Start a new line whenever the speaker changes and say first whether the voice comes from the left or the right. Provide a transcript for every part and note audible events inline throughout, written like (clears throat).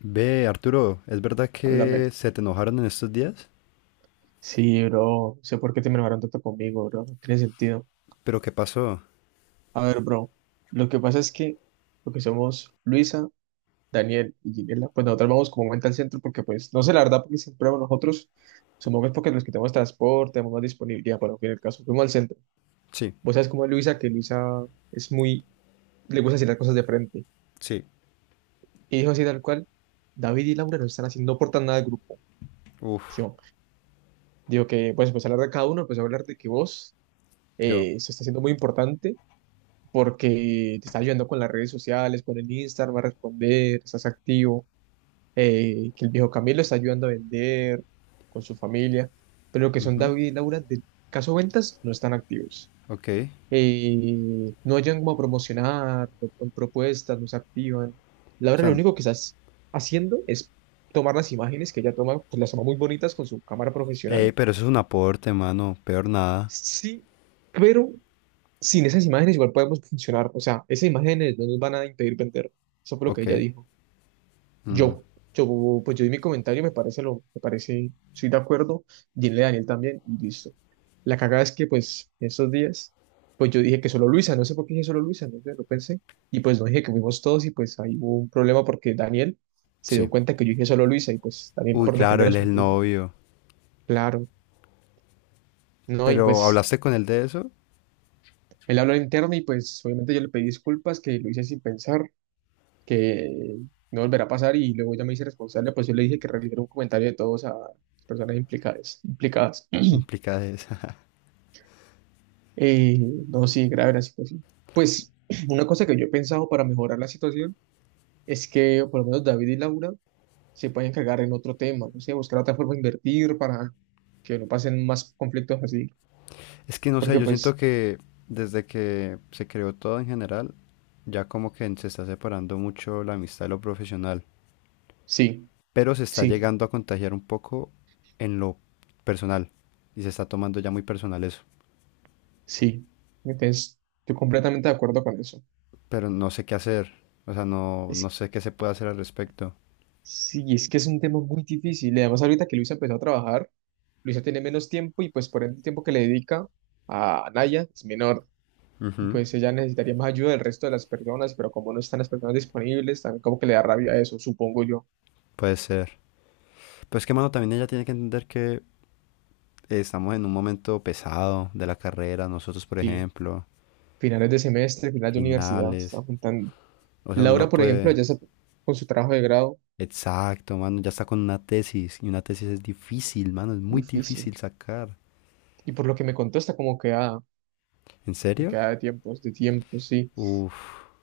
left: Ve, Arturo, ¿es verdad
right: Háblame.
left: que se te enojaron en estos días?
right: Sí, bro. No sé por qué te enojaron tanto conmigo, bro. No tiene sentido.
left: ¿Pero qué pasó?
right: A ver, bro. Lo que pasa es que lo que somos Luisa, Daniel y Ginela, pues nosotros vamos como cuenta al centro porque, pues, no sé la verdad, porque siempre vamos nosotros. Supongo que es porque los que tenemos transporte, tenemos más disponibilidad, pero en fin, el caso, fuimos al centro.
left: Sí,
right: Vos sabes cómo es Luisa, que Luisa es muy, le gusta decir las cosas de frente.
left: sí.
right: Y dijo así tal cual, David y Laura no están haciendo, no aportan nada al grupo.
left: Uf,
right: Yo digo que, pues hablar de cada uno, pues hablar de que vos
left: yo.
right: se está haciendo muy importante porque te está ayudando con las redes sociales, con el Instagram, va a responder, estás activo, que el viejo Camilo está ayudando a vender con su familia, pero lo que son David y Laura de caso ventas no están activos.
left: Ok.
right: No hayan como a promocionar, no ponen propuestas, no se activan.
left: O
right: Laura
left: sea,
right: lo único que estás haciendo es tomar las imágenes que ella toma, pues las toma muy bonitas con su cámara profesional.
left: pero eso es un aporte, mano. Peor nada.
right: Sí, pero sin esas imágenes igual podemos funcionar. O sea, esas imágenes no nos van a impedir vender. Eso fue lo que
left: Ok.
right: ella dijo. Yo, pues yo di mi comentario, me parece lo, me parece, estoy de acuerdo. Dile a Daniel también y listo. La cagada es que, pues, esos días, pues yo dije que solo Luisa, no sé por qué dije solo Luisa, no sé, lo pensé. Y pues no dije que fuimos todos y pues ahí hubo un problema porque Daniel se
left: Sí.
right: dio cuenta que yo dije solo Luisa y pues Daniel
left: Uy,
right: por
left: claro,
right: defender a
left: él es
right: su
left: el
right: novia.
left: novio.
right: Claro, no, y
left: Pero,
right: pues
left: ¿hablaste con él de eso?
right: él habló al interno y pues obviamente yo le pedí disculpas que lo hice sin pensar que no volverá a pasar y luego ya me hice responsable, pues yo le dije que realizara un comentario de todos a las personas implicadas, implicadas.
left: Implicada esa. (laughs)
right: Eh, no, sí, grave la situación. Pues (clears throat) una cosa que yo he pensado para mejorar la situación es que por lo menos David y Laura se pueden encargar en otro tema, no sé, buscar otra forma de invertir para que no pasen más conflictos así,
left: Es que no sé,
right: porque
left: yo siento
right: pues
left: que desde que se creó todo en general, ya como que se está separando mucho la amistad de lo profesional.
right: sí,
left: Pero se está
right: sí,
left: llegando a contagiar un poco en lo personal y se está tomando ya muy personal eso,
right: sí. Entonces, estoy completamente de acuerdo con eso.
left: pero no sé qué hacer, o sea, no,
right: Es
left: no sé qué se puede hacer al respecto.
right: Sí, es que es un tema muy difícil. Y además, ahorita que Luisa empezó a trabajar, Luisa tiene menos tiempo y pues por ende el tiempo que le dedica a Naya es menor. Y
left: Ujú.
right: pues ella necesitaría más ayuda del resto de las personas, pero como no están las personas disponibles, también como que le da rabia eso, supongo yo.
left: Puede ser. Pues que, mano, también ella tiene que entender que estamos en un momento pesado de la carrera, nosotros, por
right: Sí,
left: ejemplo,
right: finales de semestre, finales de universidad, se
left: finales,
right: están juntando.
left: o sea, uno
right: Laura,
left: no
right: por ejemplo,
left: puede...
right: ella está con su trabajo de grado,
left: Exacto, mano, ya está con una tesis y una tesis es difícil, mano, es muy
right: difícil.
left: difícil sacar.
right: Y por lo que me contó, está como queda,
left: ¿En serio?
right: de tiempos, sí.
left: Uf,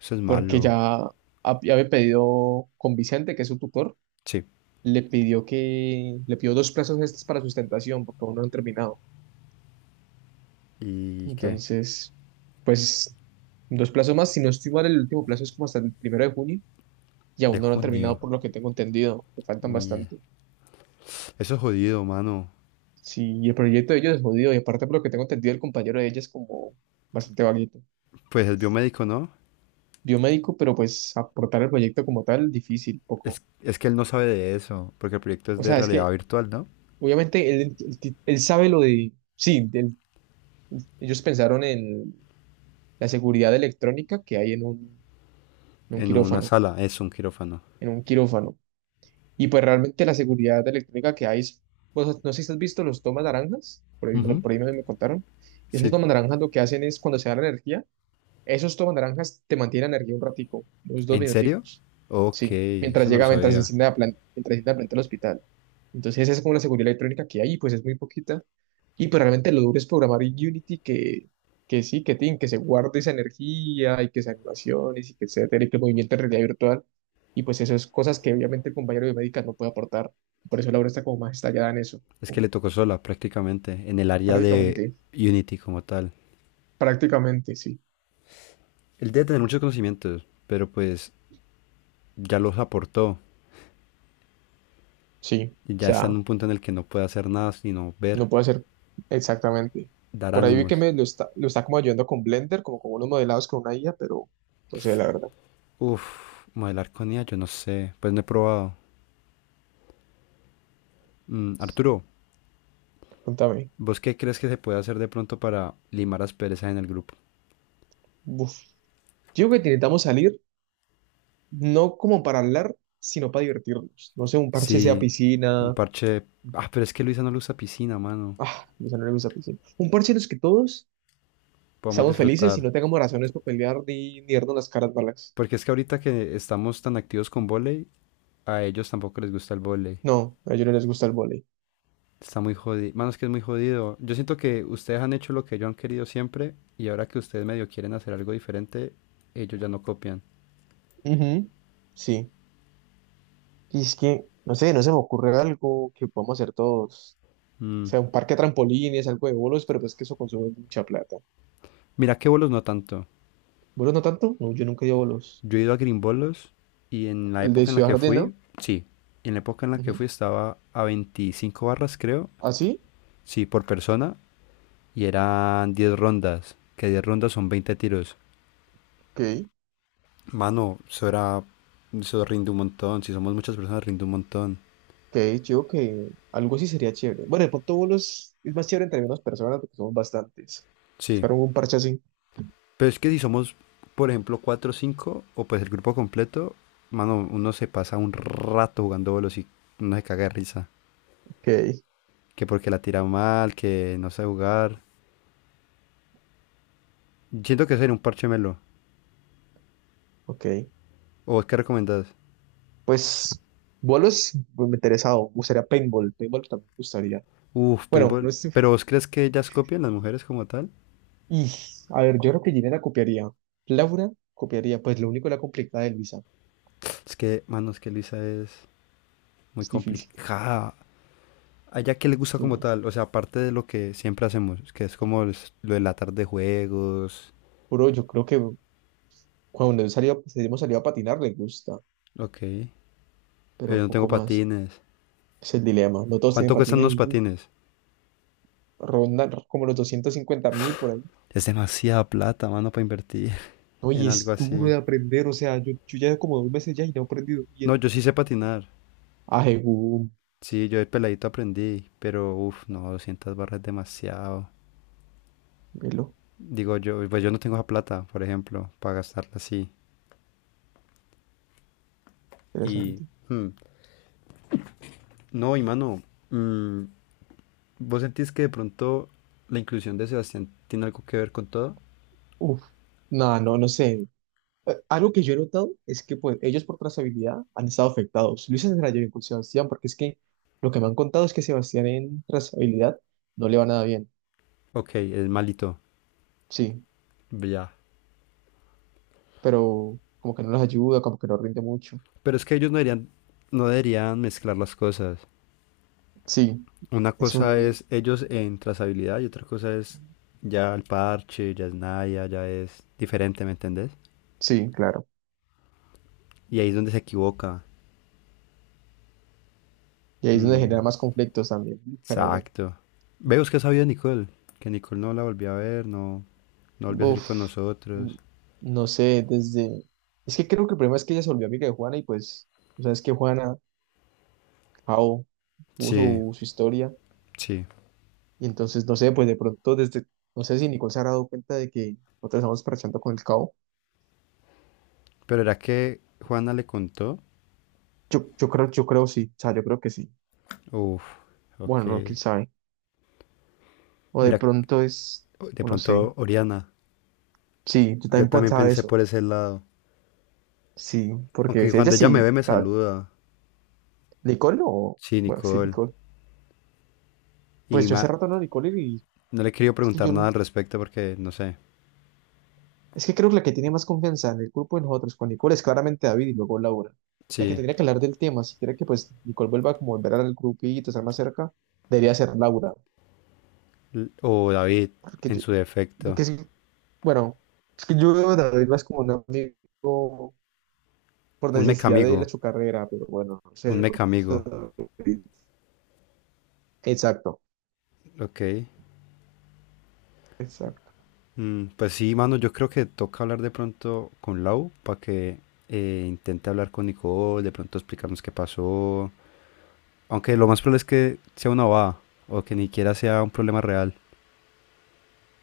left: eso es
right: Porque
left: malo.
right: ya ya había pedido con Vicente, que es su tutor,
left: Sí.
right: le pidió dos plazos extras para sustentación, porque aún no han terminado.
left: ¿Y qué?
right: Entonces, pues, dos plazos más. Si no estoy mal, el último plazo es como hasta el primero de junio, y
left: De
right: aún no lo han
left: junio.
right: terminado, por lo que tengo entendido, que faltan
left: Mie.
right: bastante.
left: Eso es jodido, mano.
right: Sí, y el proyecto de ellos es jodido, y aparte, por lo que tengo entendido, el compañero de ella es como bastante vaguito.
left: Pues es biomédico, ¿no?
right: Biomédico, pero pues aportar el proyecto como tal, difícil,
left: Es,
right: poco.
left: es que él no sabe de eso, porque el proyecto es
right: O
left: de
right: sea, es
left: realidad
right: que
left: virtual, ¿no?
right: obviamente él sabe lo de, sí, del- ellos pensaron en la seguridad electrónica que hay en un
left: En una
right: quirófano,
left: sala, es un quirófano.
right: en un quirófano. Y pues realmente la seguridad electrónica que hay, es- pues, no sé si has visto los tomas naranjas, por ahí,
left: Ujú.
right: por ahí me contaron, esos
left: Sí.
right: tomas naranjas lo que hacen es cuando se da la energía, esos tomas naranjas te mantienen energía un ratico, unos dos
left: ¿En serio?
right: minuticos.
left: Ok,
right: Sí, mientras
left: eso no lo
right: llega, mientras
left: sabía.
right: enciende la planta, mientras enciende la planta del hospital. Entonces esa es como la seguridad electrónica que hay, pues es muy poquita. Y pues realmente lo duro es programar en Unity que sí, que tin, que se guarde esa energía y que esas animaciones y que etcétera, y que el movimiento en realidad virtual. Y pues esas cosas que obviamente el compañero biomédica no puede aportar. Por eso la obra está como más estallada en eso.
left: Es que le tocó sola prácticamente en el área de
right: Prácticamente,
left: Unity como tal.
right: prácticamente, sí.
left: Él debe tener muchos conocimientos, pero pues ya los aportó
right: Sí, o
left: y ya está en
right: sea,
left: un punto en el que no puede hacer nada sino ver,
right: no puede ser exactamente.
left: dar
right: Por ahí vi que
left: ánimos.
right: lo está como ayudando con Blender, como con unos modelados con una IA, pero no sé, la verdad.
left: Uf, modelar con ella, yo no sé, pues no he probado. Mm, Arturo,
right: Contame.
left: ¿vos qué crees que se puede hacer de pronto para limar las perezas en el grupo?
right: Uf. Yo creo que necesitamos salir, no como para hablar, sino para divertirnos. No sé, un parche sea
left: Sí, un
right: piscina.
left: parche... Ah, pero es que Luisa no le usa piscina, mano.
right: Ah, a mis amigos a piscina. Un parche en los que todos
left: Podemos
right: estamos felices y
left: disfrutar.
right: no tengamos razones para pelear ni darnos las caras malas.
left: Porque es que ahorita que estamos tan activos con volei, a ellos tampoco les gusta el volei.
right: No, a ellos no les gusta el vóley.
left: Está muy jodido. Mano, es que es muy jodido. Yo siento que ustedes han hecho lo que ellos han querido siempre y ahora que ustedes medio quieren hacer algo diferente, ellos ya no copian.
right: Ujú, sí. Y es que, no sé, no se me ocurre algo que podamos hacer todos. O
left: Mm,
right: sea, un parque de trampolines, algo de bolos, pero pues que eso consume mucha plata.
left: Mira que bolos no tanto.
right: ¿Bolos no tanto? No, yo nunca he ido a bolos.
left: Yo he ido a Grimbolos y en la
right: El de
left: época en la
right: Ciudad
left: que
right: Jardín, ¿no?
left: fui, sí, en la época en la que
right: Ujú.
left: fui estaba a 25 barras, creo,
right: ¿Ah, sí?
left: sí, por persona, y eran 10 rondas, que 10 rondas son 20 tiros.
right: Ok.
left: Mano, eso era, eso rinde un montón, si somos muchas personas rinde un montón,
right: Ok, yo creo que algo así sería chévere. Bueno, de pronto bolos es más chévere entre menos personas porque somos bastantes.
left: sí.
right: Buscar un parche así.
left: Pero es que si somos, por ejemplo, 4 o 5 o pues el grupo completo, mano, uno se pasa un rato jugando bolos y uno se caga de risa.
right: Ok,
left: Que porque la tira mal, que no sabe jugar. Siento que sería un parche melo.
right: ok.
left: ¿O vos qué recomendás?
right: Pues bolos, pues, me interesado. Me gustaría paintball. Paintball también me gustaría.
left: Uf,
right: Bueno,
left: paintball.
right: no sé.
left: ¿Pero vos crees que ellas copian las mujeres como tal?
right: Y, a ver, yo creo que Gina la copiaría. Laura copiaría. Pues lo único la complicada de Luisa.
left: Es que, mano, es que Luisa es muy
right: Es difícil.
left: complicada. ¿A ella qué le gusta como tal? O sea, aparte de lo que siempre hacemos, que es como lo de la tarde de juegos.
right: Bro, yo creo que cuando él salió, pues, hemos salido a patinar le gusta,
left: Ok, pero yo
right: pero
left: no tengo
right: poco más.
left: patines.
right: Es el dilema. No todos tienen
left: ¿Cuánto cuestan
right: patines
left: los
right: y uf,
left: patines?
right: rondan como los 250.000 por ahí.
left: Es demasiada plata, mano, para invertir (laughs)
right: No, y
left: en algo
right: es duro
left: así.
right: de aprender. O sea, yo ya como 2 meses ya y no he aprendido
left: No,
right: bien.
left: yo sí sé patinar.
right: Ajegú,
left: Sí, yo de peladito aprendí, pero uff, no, 200 barras es demasiado.
right: velo,
left: Digo yo, pues yo no tengo esa plata, por ejemplo, para gastarla así. Y
right: interesante.
left: hmm, no, y mano, mm, ¿vos sentís que de pronto la inclusión de Sebastián tiene algo que ver con todo?
right: Uf, no, no, no sé. Algo que yo he notado es que pues, ellos por trazabilidad han estado afectados. Luis Andrade bien con Sebastián, porque es que lo que me han contado es que Sebastián en trazabilidad no le va nada bien.
left: Ok, es malito,
right: Sí,
left: ya.
right: pero como que no los ayuda, como que no rinde mucho.
left: Pero es que ellos no deberían mezclar las cosas.
right: Sí,
left: Una
right: es
left: cosa
right: un,
left: es ellos en trazabilidad y otra cosa es ya el parche, ya es Naya, ya es diferente, ¿me entendés?
right: sí, claro.
left: Y ahí es donde se equivoca.
right: Y ahí es donde
left: Mm,
right: genera más conflictos también, pero bueno.
left: exacto. Veo que sabía de Nicole, que Nicole no la volví a ver, no. No volvió a salir con
right: Uf, n-
left: nosotros.
right: no sé, desde... Es que creo que el problema es que ella se volvió amiga de Juana y pues, o sea, es que Juana, Jao, tuvo
left: Sí,
right: su historia
left: sí.
right: y entonces, no sé, pues de pronto desde, no sé si Nicole se habrá dado cuenta de que nosotros estamos parchando con el Cao.
left: Pero era que Juana le contó.
right: Yo creo sí, o sea, yo creo que sí.
left: Uf,
right: Bueno,
left: ok.
right: no, quién sabe. O de
left: Mira,
right: pronto
left: de
right: o no sé.
left: pronto Oriana.
right: Sí, yo
left: Yo
right: también
left: también
right: pensaba
left: pensé
right: eso.
left: por ese lado.
right: Sí, porque
left: Aunque
right: ella
left: cuando ella
right: sí,
left: me ve me
right: o sea,
left: saluda.
right: licor o,
left: Sí,
right: bueno, sí,
left: Nicole.
right: licor.
left: Y
right: Pues yo hace
left: ma-
right: rato no licor y
left: no le he querido
right: es que
left: preguntar
right: yo,
left: nada
right: no-
left: al respecto porque no sé.
right: es que creo que la que tiene más confianza en el grupo de nosotros con licor es claramente David y luego Laura. Ya que
left: Sí.
right: tendría que hablar del tema, si quiere que pues Nicole vuelva como volver al grupito, estar más cerca, debería ser Laura.
left: O David,
right: Porque
left: en
right: yo,
left: su defecto.
right: porque sí, bueno, es que yo veo a David más como un amigo por
left: Un
right: necesidad de él a
left: mecamigo.
right: su carrera, pero bueno, no sé,
left: Un
right: de pronto-
left: mecamigo.
right: Exacto,
left: Ok.
right: exacto.
left: Mm, pues sí, mano, yo creo que toca hablar de pronto con Lau para que intente hablar con Nicole, de pronto explicarnos qué pasó. Aunque lo más probable es que sea una baba o que ni siquiera sea un problema real.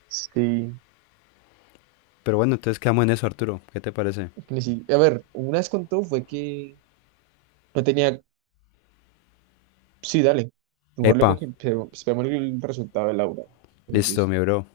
right: Sí.
left: Pero bueno, entonces quedamos en eso, Arturo. ¿Qué te parece?
right: Ni si- A ver, una vez contó fue que no tenía. Sí, dale. Mejor luego
left: Epa,
right: que esperemos el resultado de Laura, que nos
left: listo,
right: dice.
left: mi bro.